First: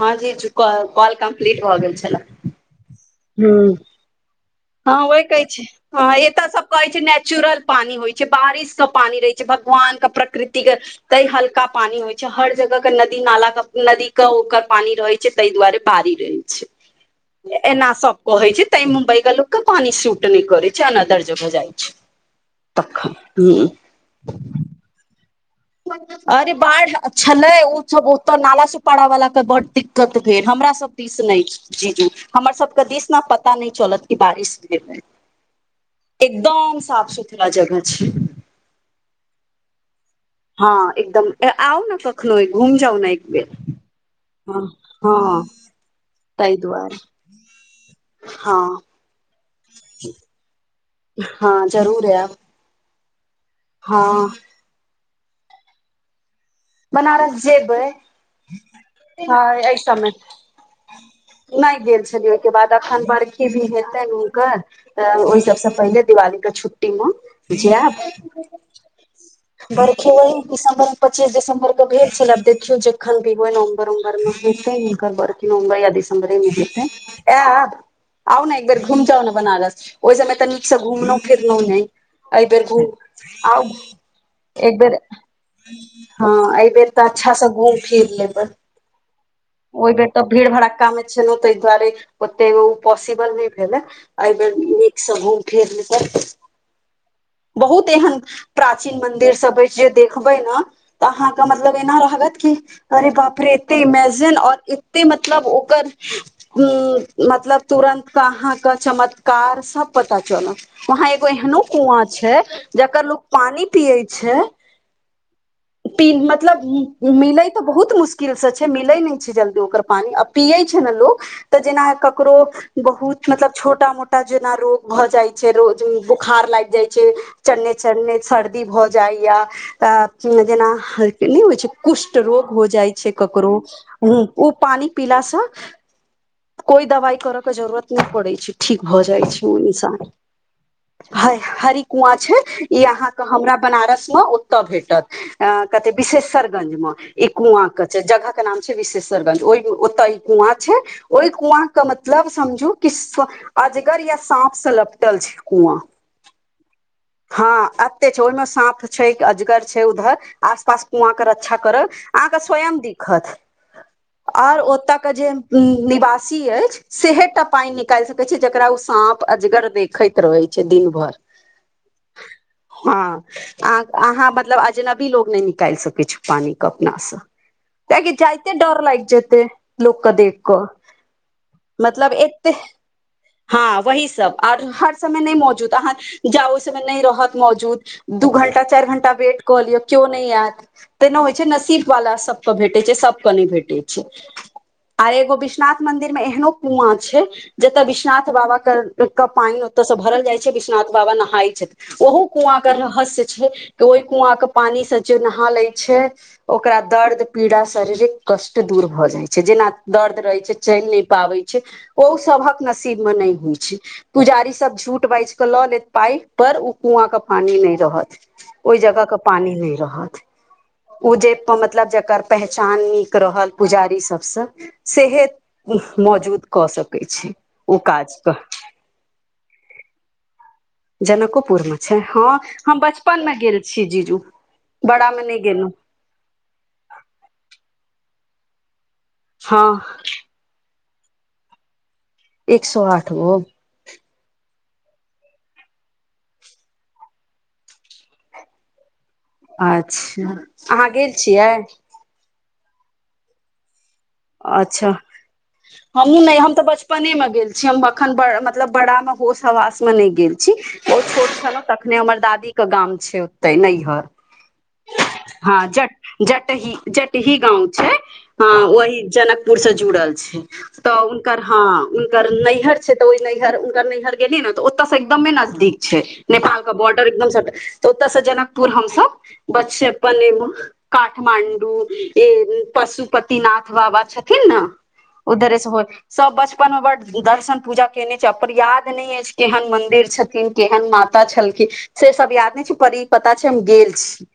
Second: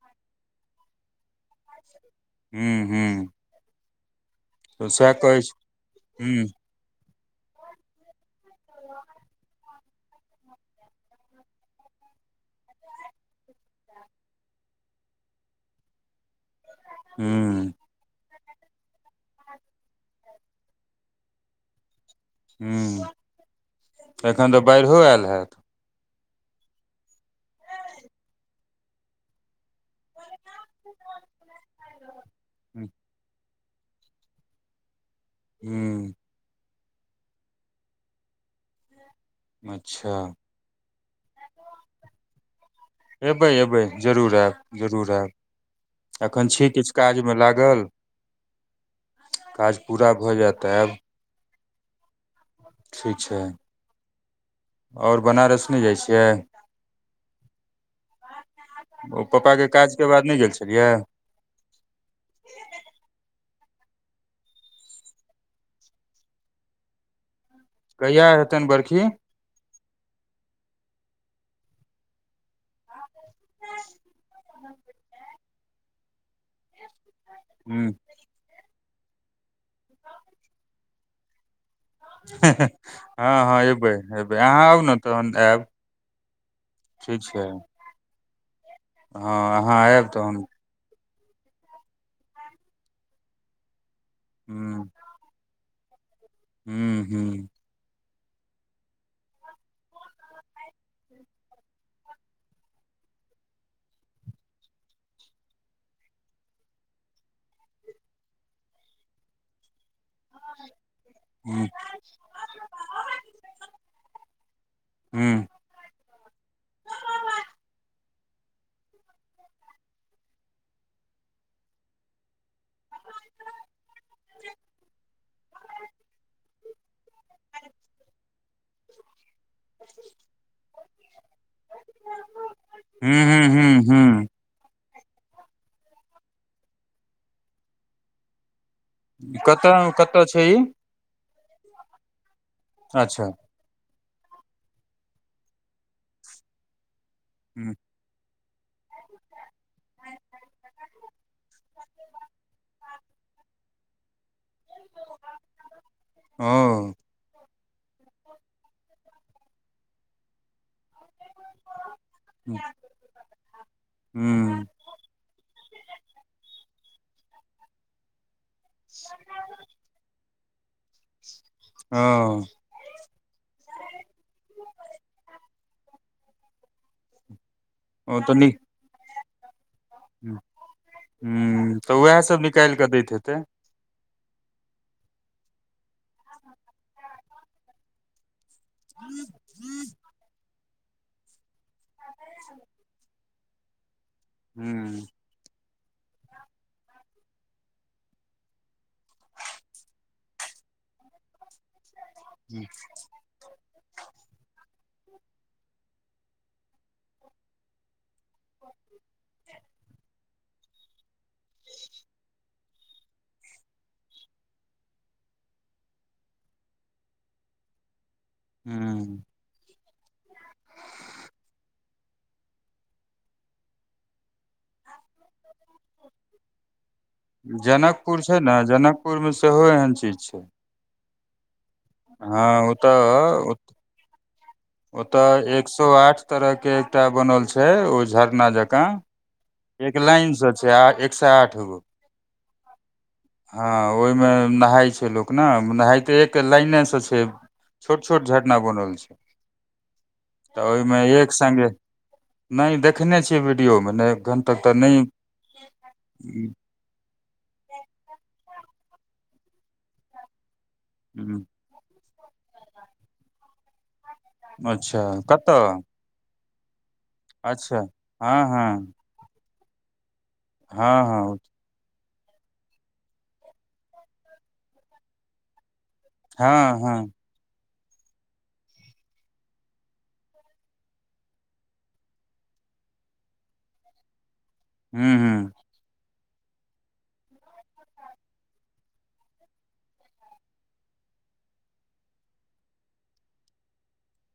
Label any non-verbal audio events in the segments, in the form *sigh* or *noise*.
हँ जी चुक कॉल कंप्लीट भ गेल छले हूँ हू हँ हँ ओह कहै छै ह एत हुं सब कहै छै नेचुरल पानी होइ छै बारिश के पानी रहै छै भगवान के प्रकृति के तय हल्का पानी होइ छै हर जगह के नदी नाला के नदी के ओकर पानी रहे ताहि दुआरे बारी रहै छै हुं एना सब कहै छै तै मुम्बई के लोक पानी सूट नहि करै छै अनदर जगह जाइ छै हुँ तखन ह एखन त बाईरहो आयल हैत अरे बाढ़ छलै ओ सब ओत नाला सुपारा वाला के बड दिक्कत भेल हमरा सब दि दिस नै छै हमर सबके दिस ने पता नहि चलत बारिश भेल हुँ एकदम साफ सुथरा जगह छै अच्छा हँ एकदम आउ न त कै घूम जाउ ने एक बेर एबै एबै जरूर ह आयब जरूर हँ आयब एखन तहि छी किछु दुआरे काजमे लागल हँ काज पूरा भ जायते आब हँ जरूर आब ठीक छै। हँ ओर बनारस नहि जाइ छियै? बनारस जेबै ओ ह पप्पाके काजके एसमयमे। बाद नहि गेल छलियै नहि गेल छलियै, ओहिके बाद एखन बरखी भी हेतनि हुनकर। तऽ ओहि सभसँ पहिने दिवालीक छुट्टीमे। जँ आब कहिया हेतनि बरखी बरखी *unintelligible* दिसम्बर पच्चीस दिसम्बर। घर भेल छल आब, देखि जखन भी नवम्बर उम्बरमे, हेयर नवम्बर यऽ। हमरी मिलतै आब हुं आउ ने एक बेर घूम जाउ ने बनारस, ओहि समय तऽ नीकसँ घुमलहुँ फिरलहुँ ने। ए बेर हँ हँ एबै एबै अहाँ एक आउ ने बेर। तहन आयब हँ, एहि बेर तऽ ठीक अच्छा छै सँ घूम फिर लेबै, हँ अहाँ ओहि आयब बेर तऽ तहन भीड़ भड़क्कामे। छलेलहुँ तऽ दुआरि ओते पसल नहि भेल, एहि बेर नीकसँ। फेर लत हू हू बहुत एहन प्राचीन मन्दिर सभ अछि, जे देखबै ने। तऽ अहाँके मतलब एना रहत की? अरे बाप रे, एतेक इमेजिन आ एतेक मतलब ओकर। हूँ, मतलब तुरन्त कहाँके चमत्कार सभ। पता चलल, ओतऽ एगो एहनहुँ हुं कूप अछि, जकर लोक पानि पिबै छै। हूँ मतलब, मिलै तऽ बहुत मुश्किलसँ छै, जल्दी नहि मिलै छै ओकर पानि। पिबै छै ने लोक तऽ, जेना ककरो। बहुत मतलब छोटा मोटा, जेना रोग भऽ जाइ छै, बुखार लागि जाइ छै। चन्ने चन्ने सर्दी भऽ जाइए, जेना। नहि होइ छै, कुष्ठ रोग भऽ जाइ छै हूँ हूँ हूँ ककरोहुँ। हूँ ओ पानि पीलासँ कोनो दवाइ करबाक जरूरत नहि पड़ै छै। ठीक भऽ जाइ छै। ओ कतऽ इंसान कतऽ छै ई हँ, हरी कुआँ छै ई अहाँके अच्छा हमरा बनारसमे ओतऽ भेटत। आ कतेक विश्वेश्वरगंजमे ई हूँ कूप अछि। जगहके नाम छै विश्वेश्वरगंज, ओतय ई कूप छै। ओहि कूपक मतलब बुझू कि अजगर या साँप सलप। टल छै कुआ ओ हँ, एते छै, ओहिमे साँप छै, अजगर छै उधर। आसपास कुआँके रक्षा करैत छथि। अहाँकेँ हूँ स्वयं देखत आओर हूँ ओतयके जे निवासी अछि सेहे टा पान ने। निकालि सकै छै जेकरा ओ साँप अजगर देखैत रहै छै दिन भर। हँ हँ अहाँ मतलब जेना ई लोक नहि निकालि सकै छै पानि अपने सँ, किएक तँ साँप ओ तऽ देखिकऽ नीक डर लागि जाइत छै। लोककेँ देख, मतलब एतय। कदैत हेतै हँ, वही सभ ओर हर समय नहि मौजूद अहाँ। जाउ, ओहि समयमे नहि रहत मौजूद, दू घंटा चारि घंटा वेट कऽ लिअ, केओ नहि अयत। तेना होइ छै, नसीबवाला सभकेँ भेटै छै, सभकेँ नहि भेटै छै, हूँ आओर एगो भी। विश्वनाथ मन्दिरमे एहनो कूप छै, जतऽ विश विश्वनाथ बाबाके पानि ओतऽसँ भरल जाइ छै, विश्वनाथ बाबा नहाइ छै ओहो। कुआँक रहस्य। ओहि कूपक पानिसँ जे नहा लैत छै, ओकर शारीरिक दर्द पीड़ा दूर भऽ जाइत छै। कष्ट दूर भऽ जाइ छै, जेना दर्द रहै छै, चलि नहि पाबै छै, ओ सभक। से नहि होइ छै। पुजारी सभ झूठ बाजि कऽ लऽ लेत पानि, मुदा ओ कूपक पानि नहि रहत। ओहि जगहके हूँ पानि नहि रहत। ओ जे, मतलब, जकर पहचान नीक रहल पुजारी सभसँ। सेहत मौजूद कऽ सकैत छी। जनकपुर छै, ने जनकपुरमे सेहो एहन चीज छै। जनकपुरमे छै हँ, हम बचपनमे गेल छियै, जीजू। बड़ामे नहि ओतऽ एक गेलहुँ सय आठ तरहक एकटा बनल छै, ओ झरना जकाँ। हँ एक लाइनसँ छै, एक सय आठ गो। एक सय आठ हो हँ, ओहिमे नहाइ छै लोक ने, नहाइ तऽ एक लाइनेसँ छै। छोट छोट झटना बनल छै। अच्छा तऽ अहाँ ओहिमे गेल एक छियै? संगे नहि देखने छियै वीडियोमे नहि। एखन तक तऽ अच्छा नहि हमहुँ नहि हम तऽ बच नेमे गेल छी हम, एखन मतलब बड़ा होश हवासमे नहि गेल छी, ओ छोट छल। तखने हमर दादीक गाम छै, ओतऽ नैहर। अच्छा कतऽ जटह जटही गाँव अच्छा छै, हँ आ ओ हँ जनकपुरसँ जुड़ल छै। तऽ उनक हँ हुनकर नैहर छै, तऽ ओ नैहर गेली ने, तऽ ओतयसँ एकदम नजदीक छै। हुनकर नैहर छै, तऽ हँ हँ ओ हँ नैहर गेली ने, तऽ ओतयसँ एकदम नजदीक छै। काठमांडूमे पशुपतिनाथ बाबा। छथिन ने, हूँ उधरहि सँ। सभ बचपनमे बड़ दर्शन पूजा केने छी, पर याद नहि अछि केहन मन्दिर छथिन। केहन माता छलखिन से सब याद नहि छै पर ई पता छै हम गेल छी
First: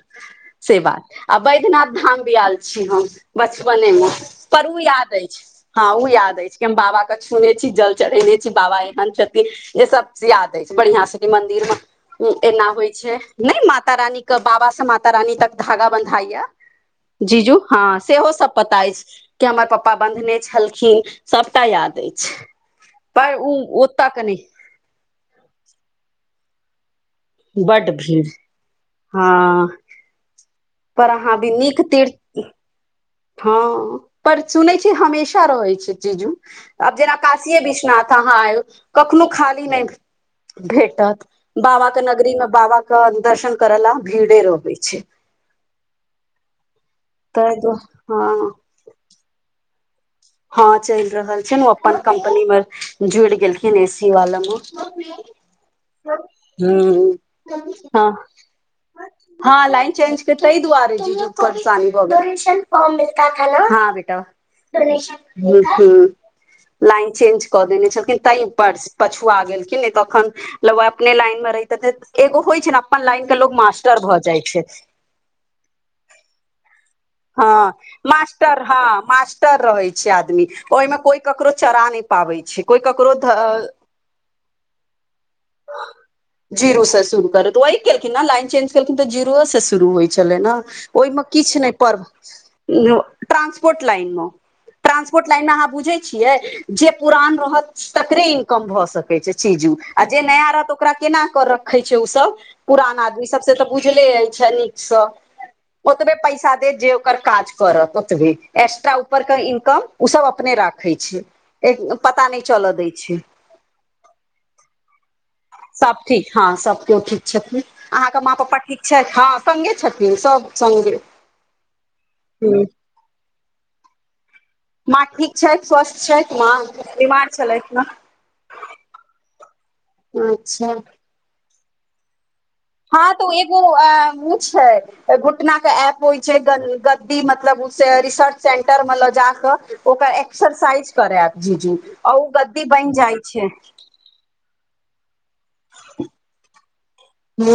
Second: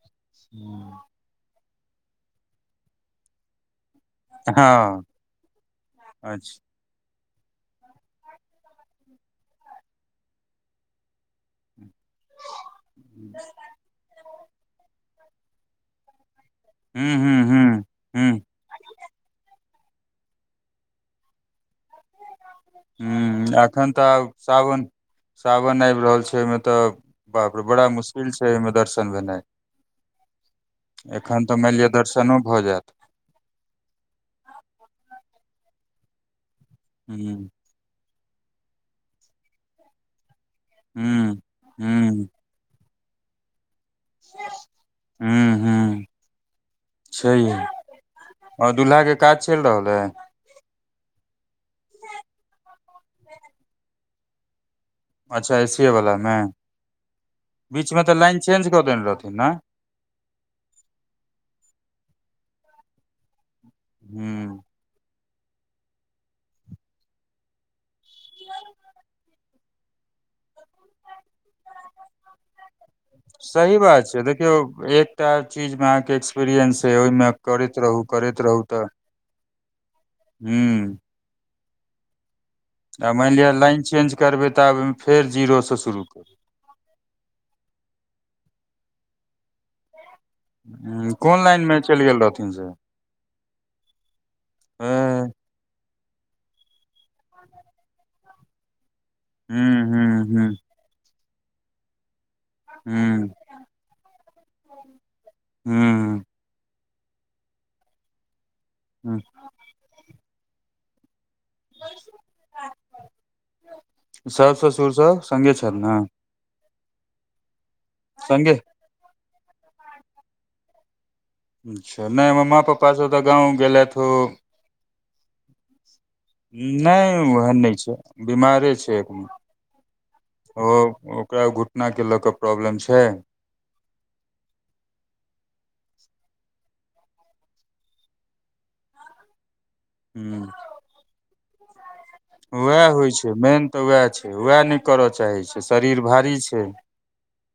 नही हँ, बैद्यनाथ धाम सेहो बचपनेमे गेल छी। पर उ हँ याद अछि हँ उ याद अछि अच्छा कि हम बाबा छूने छी, जल चढ़ेने छी बाबा। एहन छथिन जे सब याद अछि, बढ़िआँ से मन्दिर मे। एना होइ छै ने, माता रानीक सँ बाबा धरि खागा बन्हाइ? हूँ हूँ जीजू हूँ हँ सेहो हूँ सभ पता अछि के हमर पापा बन्हने छलखिन, सबटा याद अछि। दै छै, पर ओ हूँ एखन तऽ ओतऽ के आब नै सावन सावन आबि रहल छै ओहिमे तऽ बाप रे बड़ा बड्ड भीड़ मुश्किल छै ओहिमे दर्शन भेनाइ हँ पर अहाँ एखन भी तऽ मानि नीक लिअऽ, तीर्थ दर्शन भऽ जाएत हँ पर सुनै छी हमेशा रहै छै चीजू आब जेना ह्म काशीे विश्वनाथ हाँ आय कखनो खाली नहि भेटत ह्म बाबा के ह्म नगरी मे बाबा कऽ दर्शन करै ल। भीड़े रहबै छै। ह्म ह्म तैय दु आ दुल्हा के काज चलि रहल हइ हँ, चलि रहल छै ने। ओ अपन कम्पनीमे जुड़ि गेलखिन, एसी वाला मे। अच्छा एसीए वला मे हू बीच मे हां तऽ लाइन चेंज कऽ देने रहथिन ने हां लाइन चेंज तैय दुआरे ह्म हूँ, लाइन चेंज कऽ देने छलखिन तऽ पऽ। गेलखिन नहि, तखन लऽ अपने लाइनमे रहिते एगो होइ छै ने। अपन लाइन के लोग सही मास्टर बात भऽ छै, जाइ देखियौ एकटा चीजमे अहाँके एक्सपीरियंस छै, ओहिमे हँ करैत। रहू करैत मास्टर रहू हँ तऽ मास्टर रहै छै आदमी, ओहिमे ह्म कोइ ककरो चरा नैय। पाबै छै। कोइ आ ककरो मानि लिअ ध, लाइन चेंज करबै तऽ फेर जीरोसँ शुरू जीरो से शुर कर त वह केलखिन ने लाइन चेज केलखिन त जीरो से शुरू होइ छलै ने ओहि हम्म, मे कोन लाइन किछु नहि मे पर चलि गेल रहथिन से ट्रांसपोर्ट लाइन मे ट्रांसपोर्ट ह्म लाइनमे आहा बूझै छियै जे पुरान रहत तकरे इनकम भऽ सकैत छै चीजू जे ह्म नया ह्म रहत ओकरा केना कर रखे छै ओ सब पुरान आदमी ह्म सब से तऽ बुझले अछि नीकसँ ओतबे ह्म पैसा देत जे ओकर काज करत ओतबे एक्स्ट्रा ह्म ऊपर के इनकम ओ सब अपने राखे छै पता नहि चलऽ दैय छैय सास ससुर स सब ठीक हँ सभ केओ ठीक छथिन अहाँके माँ संगे पपा ठीक हँ सङ्गे छथिन सभ सङ्गे अच्छा नहि हमर माँ ह पप्पासभ तऽ गाँव गेलथि ओ माँ ठीक छथि स्वस्थ छथि माँ बीमार नहि ओहन छलैथ नहि मां छै बीमारे छै ओ अच्छा ओकरा घुटना कऽ लऽ कऽ प्रॉब्लम छै हँ त एक *inaudible* *unintelligible* घुटना के एप होइ छै ग गद्दी मतलब ओ रिसर्च सेंटर मे लऽ जा कऽ ओकर हूँ एक्सरसाइज करेब जी जी आ ओ गद्दी उएह बनि होइ जाइ छै मेन तऽ उएह छै उएह नहि करय चाहै छैय शरीर भारी छैय हू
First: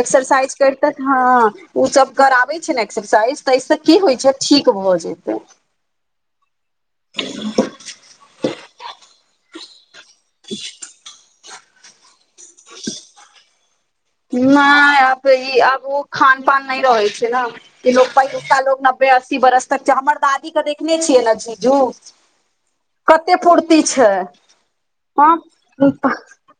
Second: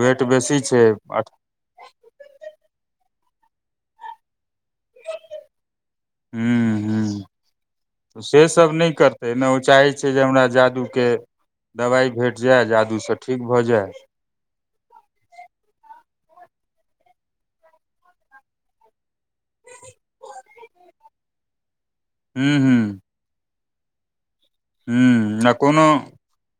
एक्सरसइज बेसी छै कैरथै हँ अठ- उ सब कराबै छै ने एक्सरसाइज त एहिसँ की होइ छैय ठीक भऽ जेते हू हू से सब नहि करतै न ओ चाहै छै जे हमरा जादूके दबाइ भेट जाय जादूसँ ठीक भऽ जाय नहि अब ई आब ओ खान पान नहि रहै छैय न कि लोक पहिलुक्का लोक नब्बे अस्सी बरस तक छै हमर दादी के देखने छियै ने झीझू हू हू कते फुर्ति छै ह हूँ आ कोनो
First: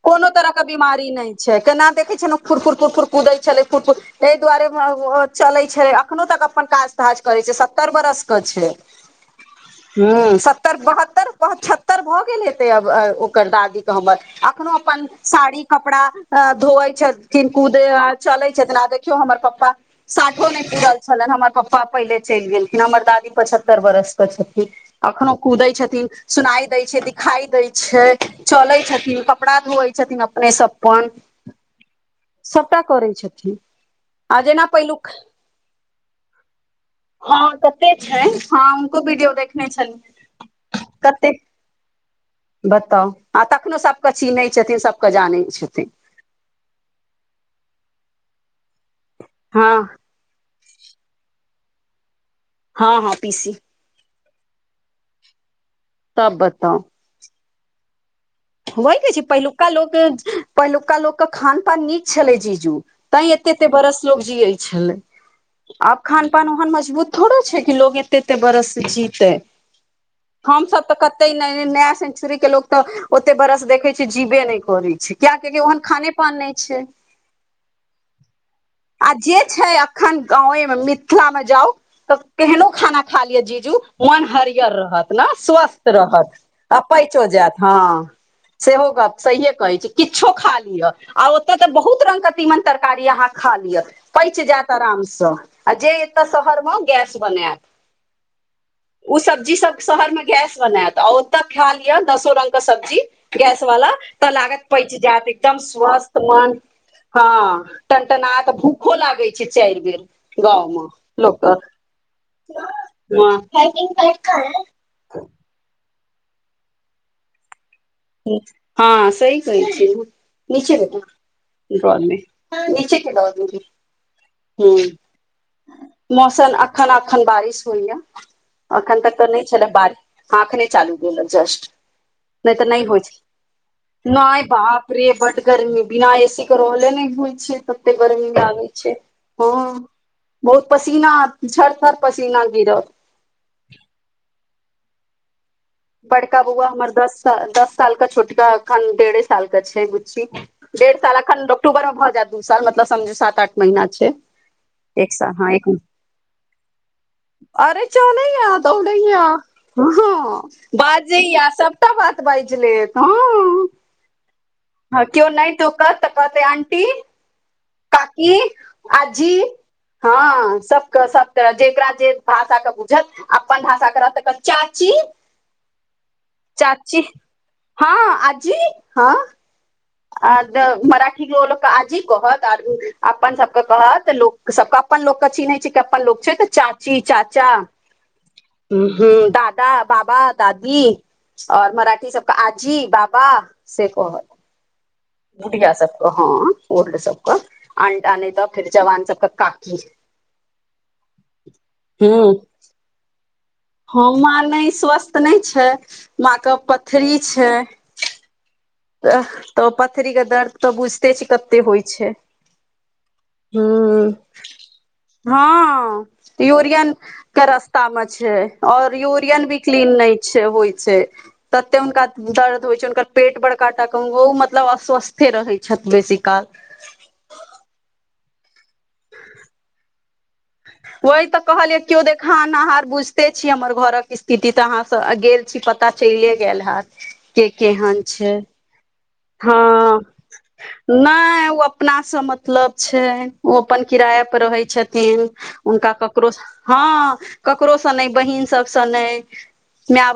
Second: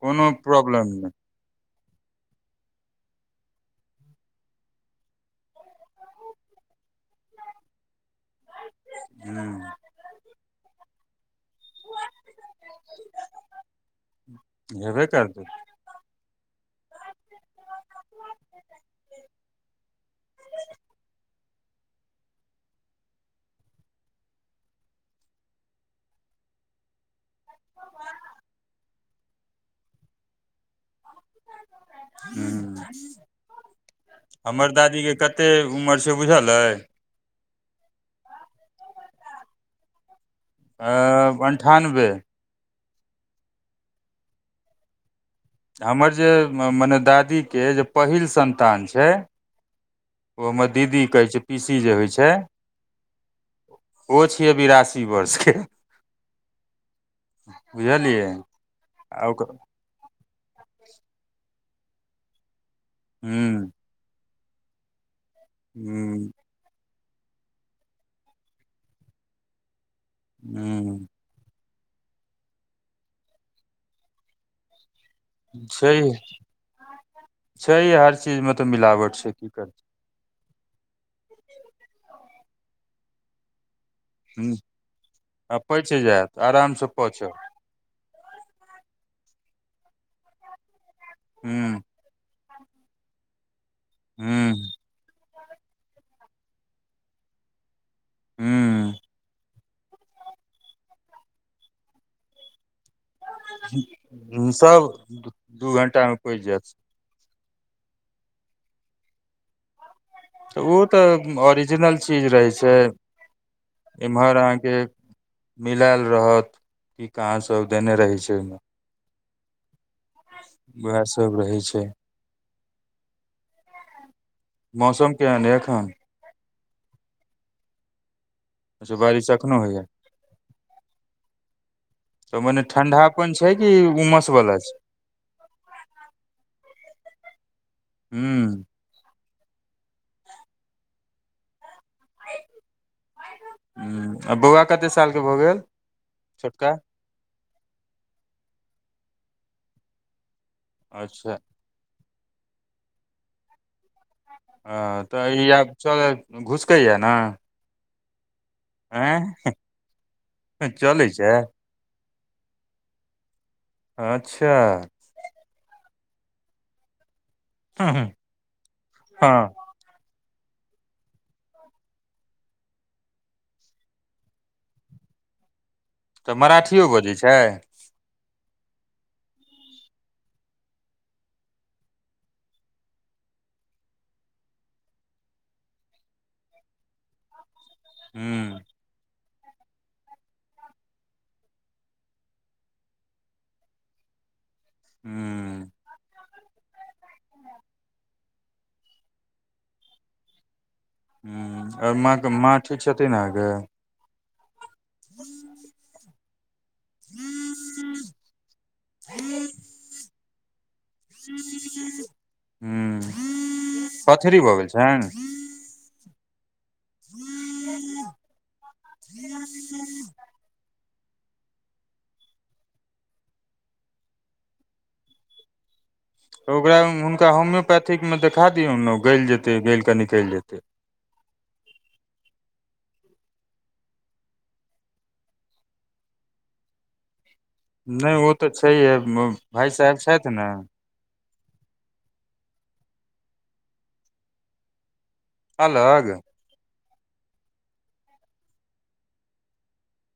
कोनो तरह के बीमारी नहि छै केना देखै छै न फुरफुर फुरफुर कुदै छलै फुरफुर तै दुवारे ओ चलै छै अखनो तक अपन काज ताज करै छै सत्तर बरसके छै *unintelligible* ह्म सत्तर बहत्तर पचहत्तर भऽ गेलै ते अब अ ओकर दादी क हमर अखनो हेबे अपन करतै साड़ी कपड़ा अ धोयै छै कि कुदे चले छथिन आ देखियौ हमर पप्पा साठो नहि पुरल छले हमर पप्पा प पहिले चैइल गेलखिन हमर दादी पचहत्तर बरस के छथिन अखनो कूदै छथिन सुनाई दै छै दिखाई दै छै चलै छथिन कपड़ा धोयै छथिन अपने स अपन सबटा हूँ करै छथिन आ जेना हमर दादीके पहिलुक कते उमर छै बुझल अइ हँ कते छै हँ हुनको वीडियो देखने छलियै कते अनठानबे बताउ आ तखनो सबके चीन्है छथिन सबके जानै छथिन हमर जे मने दादीके जे पहिल संतान छै हँ ओ हमर दीदी कहै छै पीसी जे होय छैय हँ हँ पीसी ओ छियै बिरासी वर्षके तब बताउ बुझलियै होइ के छै आ ओकर पहिलुका लोक पहिलुका लोक के खान पान नीक छलै जीजू तैं एते हूँ एते बरस लोक जियै छलै। आब खान हूँ पान ओहन मजबूत थोड़े छै। कि लोग एते एते बरस से जीतै। हम सभ तऽ हूँ कते नया सेंचुरी के लोक तऽ ओते बड़स देखै छी जीवे नहि करै छै। किएकि ओहन छै खानेपीने नहि छै छै हर चीजमे तऽ आ मिलावट जे की छै करतै अखन गावे मे मिथिला मे जाउ तऽ केहनो खाना खा लिअ जीजू। मन हूँ हरियर रहत ने आ स्वस्थ पचि रहत जायत आ आरामसँ पैचो पचत जायत हँ, सेहो गप से कहै छै किछो खा लिअ, आ ओतऽ तऽ हूँ बहुत रंगके चीज छै। तिमन तरकारी अहाँ खा लिअ पैच जायत हूँ आरामसँ आ जे एतऽ शहर मे गैस बनायत। हूँ उ सब्जी सभ शहर में गैस बनायत ओतऽ खाय लिय दसो रंग के सब्जी। गैस वाला तऽ लागत पैच सब जात एकदम दू घंटा मे स्वस्थ पचि मन जायत हँ टनटना तऽ भूखो लागै छै, चाइर बेर तऽ गाँव ओ मे तऽ लोक के ओरिजिनल चीज रहै छै। एम्हर अहाँके मिलैल रहत की? कहाँ सब देने रही? हँ सही कहै छियै नीचे में उएह सब रहै छै डॉल में, नीचे के कॉल में। मौसम केहन अइ एखन? मौसन अखन अखन बारिश होईए। अच्छा अखन तक तऽ बारिश नहि एखनो छलै होइया बरिष ह अखने चालू गेल जस्ट तऽ नहि मने तऽ नहि होइ ठंडापन छै? कि उमस नहि, वाला छै बाप रे! बड़ गर्मी छै, बिना एसी के रहले नहि होल छै, ततेक गर्मी हूं लागै। छै। हँ, बहुत पसीना झर थर पसीना गिरल। आ बौआ कते सालके भऽ गेल? बड़का बौआ छोटका हमर दस साल दस साल के छोटकाअखन डेढ़े साल के छै बुच्ची। डेढ़ साल अच्छा अखन अक्टूबर मे भऽ जायत दू साल मतलब समझ सात आठ महीना छै। ह एक तऽ साल ई हँ एक आब चलै घुसकैया ने? अरे, चलेए य दोरेया, आँय य चलै बाजे। छै सभटा बात बाज लेत ह अच्छा कोनो नहि, तू कहत तऽ कहतै आंटी, हँ काकी, आजी। हँ, सभके सभ त जेकरा जे भाषाके बुझत अपन आसा कर तकन चाची तऽ मराठियो चाची बजैए छै? हँ, आजी हँ। आ मराठी लोकके आजी कहत आर अपन सभके कहत लोक सभके अपन लोकके चीनहि छै, अपन लोक छै, तऽ चाची चाचा हू हू दादा बाबा दादी और मराठी सभके आजी बाबा से कहत हँ *unintelligible* बुढ़िया सभके हँ उल सभके फेर जवान सभके काकी माँ के माँ ठीक छथिन अहाँके? ह माँ नहि स्वस्थ नहि छै। माँ के पथरी छै। हू तऽ पथरी के दर्द तऽ बुझते छै। कते होइ छै। ह हूँ पथरी भऽ गेल छ? हँ यूरियन के रास्ता मे छै, और यूरियन भी क्लीन नहि छै। होइ छै तते हुनका दर्द होइ छै हुनकर पेट बड़काटा के ओ मतलब अस्वस्थे रहै छथि बेसी काल तऽ ओकरा हुनका होम्योपैथिक मे देखा दियौ न गैल जेतै गैल कऽ निकैल जेतै वह तऽ कहलियै केउ देखानहाँर बुझते छीय हमर घरक स्थिति तऽ आहाँ सब गेल छी पता चैले गेल हैत *inaudible* के केहन छै छैे भाइ साहेब छैथ न नाइ ओ अपना से मतलब छै ओ अपन किराय पर रहै छथिन हनका अलग ककरो हँ ककरो नहि बहिन सब नहि मेय बाप